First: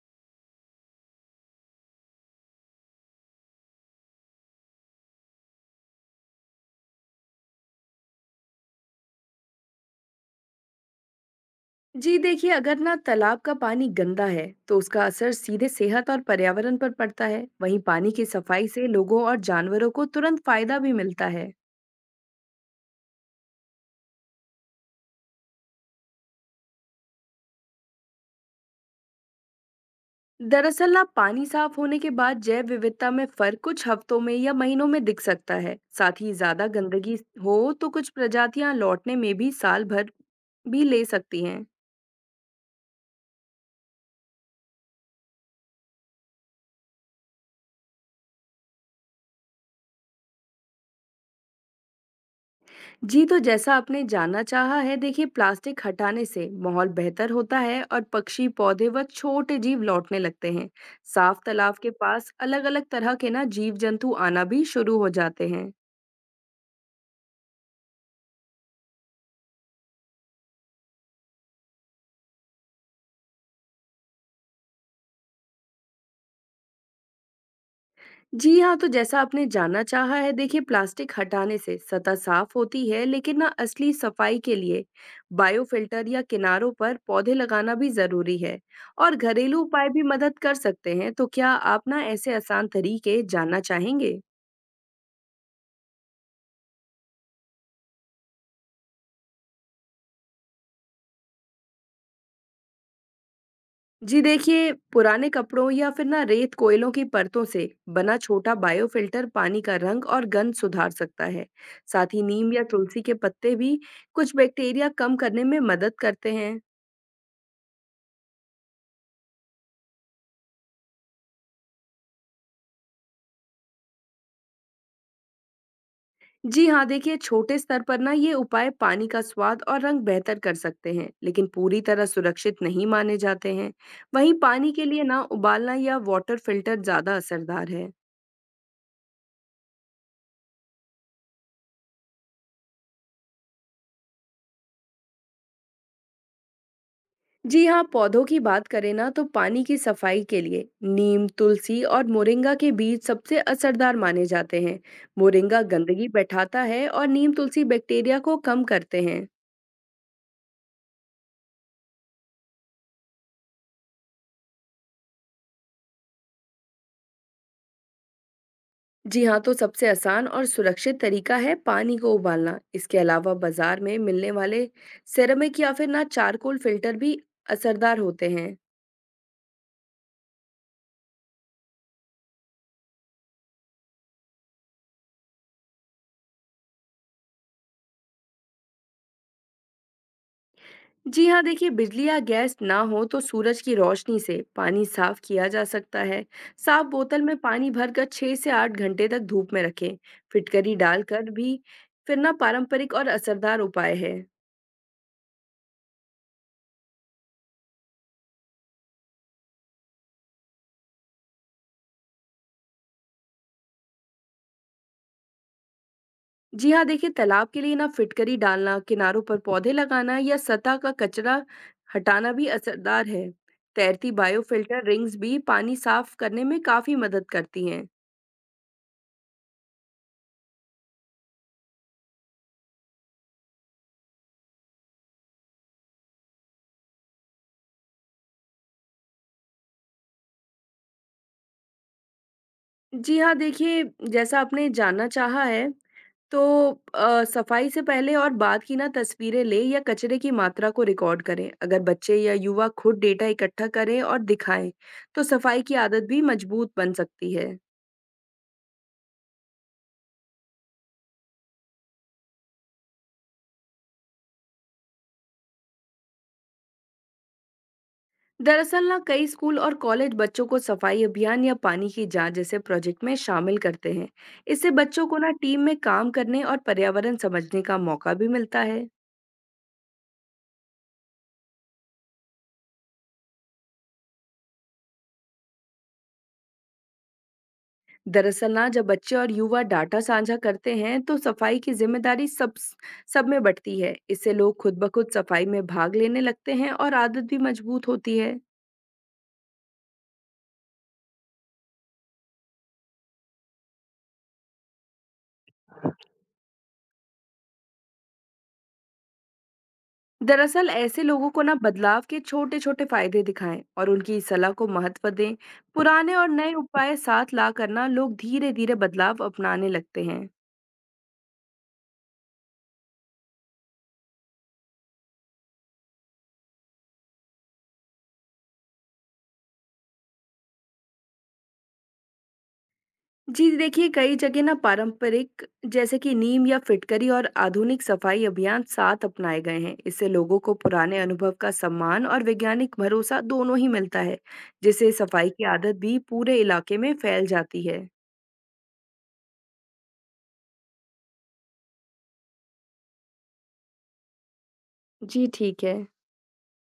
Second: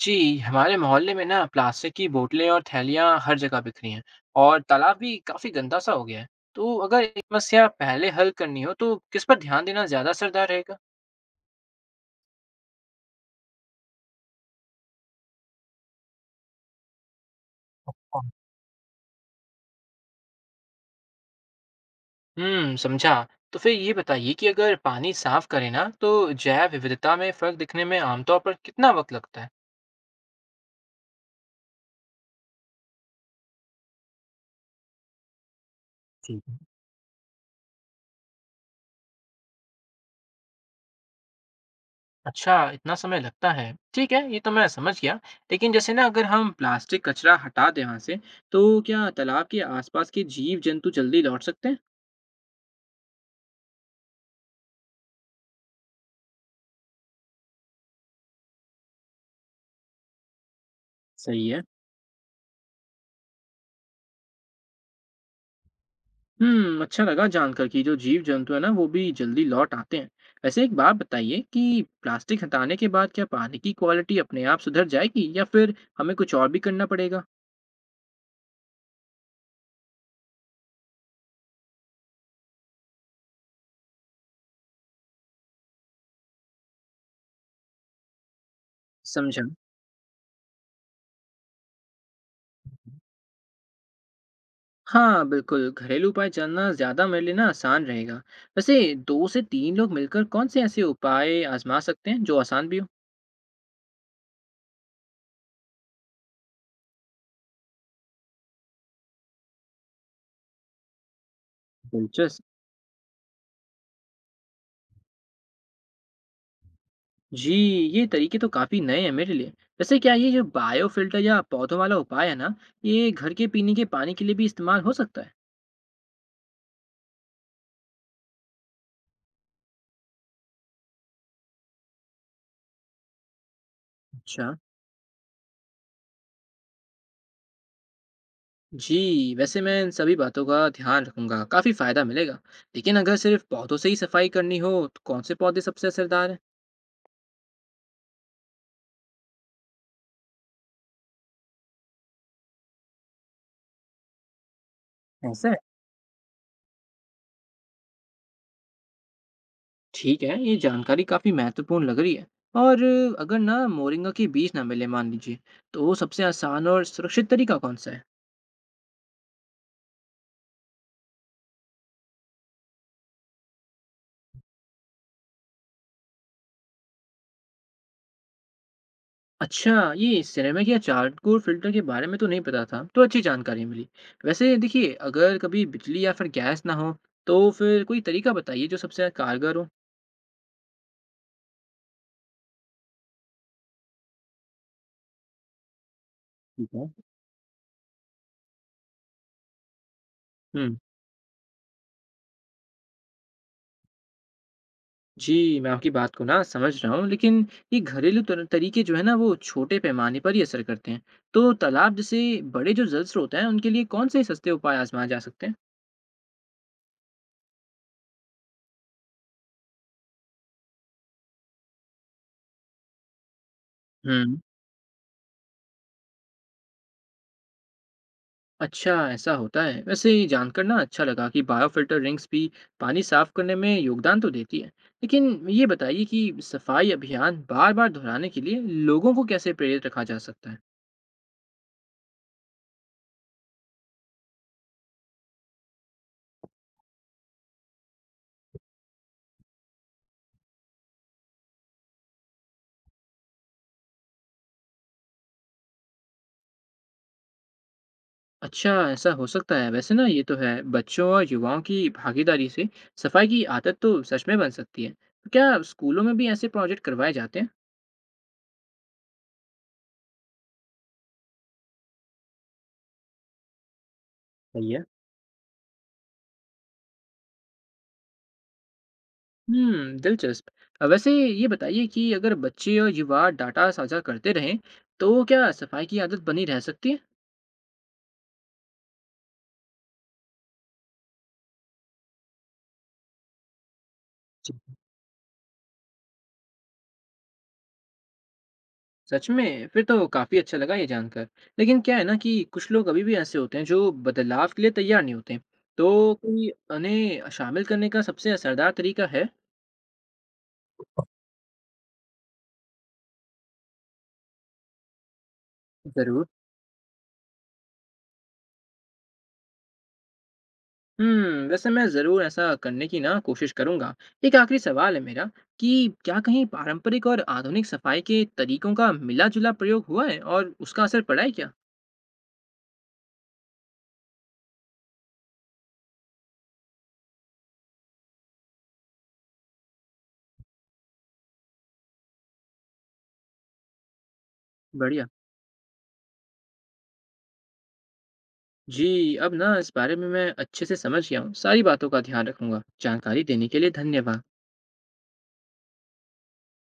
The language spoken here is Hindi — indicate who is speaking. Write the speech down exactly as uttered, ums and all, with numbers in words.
Speaker 1: जी, हमारे मोहल्ले में ना प्लास्टिक की बोतलें और थैलियाँ हर जगह बिखरी हैं और तालाब भी काफी गंदा सा हो गया है। तो अगर ये समस्या पहले हल करनी हो तो किस पर ध्यान देना ज्यादा असरदार रहेगा?
Speaker 2: जी देखिए, अगर ना तालाब का पानी गंदा है तो उसका असर सीधे सेहत और पर्यावरण पर पड़ता है। वहीं पानी की सफाई से लोगों और जानवरों को तुरंत फायदा भी मिलता है।
Speaker 1: हम्म, समझा। तो फिर ये बताइए कि अगर पानी साफ करें ना तो जैव विविधता में फर्क दिखने में आमतौर पर कितना वक्त लगता है?
Speaker 2: दरअसल ना पानी साफ होने के बाद जैव विविधता में फर्क कुछ हफ्तों में या महीनों में दिख सकता है। साथ ही
Speaker 1: ठीक है।
Speaker 2: ज्यादा गंदगी हो तो कुछ प्रजातियां लौटने में भी साल भर भी ले सकती हैं।
Speaker 1: अच्छा, इतना समय लगता है। ठीक है, ये तो मैं समझ गया। लेकिन जैसे ना अगर हम प्लास्टिक कचरा हटा दें वहां से, तो क्या तालाब के आसपास के जीव जंतु जल्दी लौट सकते हैं?
Speaker 2: जी, तो जैसा आपने जानना चाहा है, देखिए प्लास्टिक हटाने से माहौल बेहतर होता है और पक्षी, पौधे व छोटे जीव लौटने लगते हैं। साफ
Speaker 1: सही है।
Speaker 2: तालाब के पास अलग अलग तरह के ना जीव जंतु आना भी शुरू हो जाते हैं।
Speaker 1: हम्म, अच्छा लगा जानकर कि जो जीव जंतु है ना वो भी जल्दी लौट आते हैं। वैसे एक बात बताइए कि प्लास्टिक हटाने के बाद क्या पानी की क्वालिटी अपने आप सुधर जाएगी या फिर हमें कुछ और भी करना पड़ेगा।
Speaker 2: जी हाँ, तो जैसा आपने जानना चाहा है, देखिए प्लास्टिक हटाने से सतह साफ होती है, लेकिन ना असली सफाई के लिए बायोफिल्टर या किनारों पर पौधे लगाना भी जरूरी है। और
Speaker 1: समझा।
Speaker 2: घरेलू उपाय भी मदद कर सकते हैं, तो क्या आप ना ऐसे आसान तरीके जानना चाहेंगे?
Speaker 1: हाँ बिल्कुल, घरेलू उपाय जानना ज्यादा मेरे लिए ना आसान रहेगा। वैसे दो से तीन लोग मिलकर कौन से ऐसे उपाय आजमा सकते हैं जो आसान भी हो।
Speaker 2: जी देखिए, पुराने कपड़ों या फिर ना रेत कोयलों की परतों से बना छोटा बायोफिल्टर पानी का रंग और गंध सुधार सकता है। साथ ही
Speaker 1: दिलचस्प।
Speaker 2: नीम या तुलसी के पत्ते भी कुछ बैक्टीरिया कम करने में मदद करते हैं।
Speaker 1: जी, ये तरीके तो काफी नए हैं मेरे लिए। वैसे क्या ये जो बायो फिल्टर या पौधों वाला उपाय है ना, ये घर के पीने के पानी के लिए भी इस्तेमाल हो सकता है?
Speaker 2: जी हाँ, देखिए छोटे स्तर पर ना ये उपाय पानी का स्वाद और रंग बेहतर कर सकते हैं, लेकिन पूरी तरह सुरक्षित नहीं माने जाते हैं। वहीं
Speaker 1: अच्छा।
Speaker 2: पानी के लिए ना उबालना या वाटर फिल्टर ज्यादा असरदार है।
Speaker 1: जी, वैसे मैं इन सभी बातों का ध्यान रखूँगा, काफ़ी फ़ायदा मिलेगा। लेकिन अगर सिर्फ़ पौधों से ही सफाई करनी हो, तो कौन-से पौधे सबसे असरदार हैं?
Speaker 2: जी हाँ, पौधों की बात करें ना तो पानी की सफाई के लिए नीम, तुलसी और मोरिंगा के बीज सबसे असरदार माने जाते हैं।
Speaker 1: ऐसा है?
Speaker 2: मोरिंगा गंदगी बैठाता है और नीम, तुलसी बैक्टीरिया को कम करते हैं।
Speaker 1: ठीक है, ये जानकारी काफ़ी महत्वपूर्ण लग रही है। और अगर ना मोरिंगा के बीज ना मिले मान लीजिए, तो वो सबसे आसान और सुरक्षित तरीका कौन-सा है?
Speaker 2: जी हाँ, तो सबसे आसान और सुरक्षित तरीका है पानी को उबालना। इसके अलावा बाजार में मिलने वाले सेरेमिक या फिर ना चारकोल फिल्टर भी असरदार होते हैं।
Speaker 1: अच्छा, ये सिरेमिक या चारकोल फ़िल्टर के बारे में तो नहीं पता था, तो अच्छी जानकारी मिली। वैसे देखिए, अगर कभी बिजली या फिर गैस ना हो, तो फिर कोई तरीका बताइए जो सबसे कारगर हो।
Speaker 2: जी हाँ, देखिए बिजली या गैस ना हो तो सूरज की रोशनी से पानी साफ किया जा सकता है।
Speaker 1: ठीक है।
Speaker 2: साफ बोतल में पानी भरकर छह से आठ घंटे तक धूप में रखें। फिटकरी
Speaker 1: हुँ।
Speaker 2: डालकर भी फिरना पारंपरिक और असरदार उपाय है।
Speaker 1: जी, मैं आपकी बात को ना समझ रहा हूँ, लेकिन ये घरेलू तर तरीके जो है ना, वो छोटे पैमाने पर ही असर करते हैं। तो तालाब जैसे बड़े जो जल स्रोत हैं, उनके लिए कौन-से सस्ते उपाय आज़माए जा सकते हैं?
Speaker 2: जी हाँ, देखिए तालाब के लिए ना फिटकरी डालना, किनारों पर पौधे लगाना या सतह का कचरा हटाना भी असरदार है। तैरती
Speaker 1: हम्म।
Speaker 2: बायोफिल्टर रिंग्स भी पानी साफ करने में काफी मदद करती हैं।
Speaker 1: अच्छा, ऐसा होता है। वैसे ये जानकर ना अच्छा लगा कि बायोफिल्टर रिंग्स भी पानी साफ करने में योगदान तो देती है। लेकिन ये बताइए कि सफाई अभियान बार-बार दोहराने के लिए लोगों को कैसे प्रेरित रखा जा सकता है?
Speaker 2: जी हाँ, देखिए जैसा आपने जानना चाहा है, तो अ, सफाई से पहले और बाद की ना तस्वीरें लें या कचरे की मात्रा को रिकॉर्ड करें। अगर बच्चे या युवा खुद डेटा इकट्ठा करें और दिखाएं, तो सफाई की आदत भी मजबूत बन सकती है।
Speaker 1: अच्छा, ऐसा हो सकता है। वैसे ना ये तो है, बच्चों और युवाओं की भागीदारी से सफाई की आदत तो सच में बन सकती है। तो क्या स्कूलों में भी ऐसे प्रोजेक्ट करवाए जाते हैं?
Speaker 2: दरअसल ना कई स्कूल और कॉलेज बच्चों को सफाई अभियान या पानी की जांच जैसे प्रोजेक्ट में शामिल करते हैं।
Speaker 1: सही
Speaker 2: इससे
Speaker 1: है।
Speaker 2: बच्चों को ना टीम में काम करने और पर्यावरण समझने का मौका भी मिलता है।
Speaker 1: हम्म, दिलचस्प। अ, वैसे ये बताइए कि अगर बच्चे और युवा डाटा साझा करते रहें, तो क्या सफाई की आदत बनी रह सकती है?
Speaker 2: दरअसल ना जब बच्चे और युवा डाटा साझा करते हैं तो सफाई की जिम्मेदारी सब सब में बंटती है। इससे लोग
Speaker 1: जी।
Speaker 2: खुद ब खुद सफाई में भाग लेने लगते हैं और आदत भी मजबूत होती है।
Speaker 1: सच में? फिर तो काफ़ी अच्छा लगा ये जानकर। लेकिन क्या है ना कि कुछ लोग अभी भी ऐसे होते हैं जो बदलाव के लिए तैयार नहीं होते। तो कोई उन्हें शामिल करने का सबसे असरदार तरीका है?
Speaker 2: दरअसल ऐसे लोगों को ना बदलाव के छोटे छोटे फायदे दिखाएं और उनकी सलाह को महत्व दें। पुराने
Speaker 1: जरूर।
Speaker 2: और नए उपाय साथ ला करना लोग धीरे धीरे बदलाव अपनाने लगते हैं।
Speaker 1: हम्म, वैसे मैं ज़रूर ऐसा करने की ना कोशिश करूंगा। एक आखिरी सवाल है मेरा कि क्या कहीं पारंपरिक और आधुनिक सफाई के तरीकों का मिला-जुला प्रयोग हुआ है और उसका असर पड़ा है क्या?
Speaker 2: जी देखिए, कई जगह ना पारंपरिक, जैसे कि नीम या फिटकरी, और आधुनिक सफाई अभियान साथ अपनाए गए हैं। इससे लोगों को पुराने अनुभव का सम्मान और वैज्ञानिक भरोसा दोनों ही मिलता है, जिससे
Speaker 1: बढ़िया।
Speaker 2: सफाई की आदत भी पूरे इलाके में फैल जाती है।
Speaker 1: जी, अब ना इस बारे में मैं अच्छे से समझ गया हूँ। सारी बातों का ध्यान रखूंगा। जानकारी देने के लिए धन्यवाद।
Speaker 2: जी ठीक है।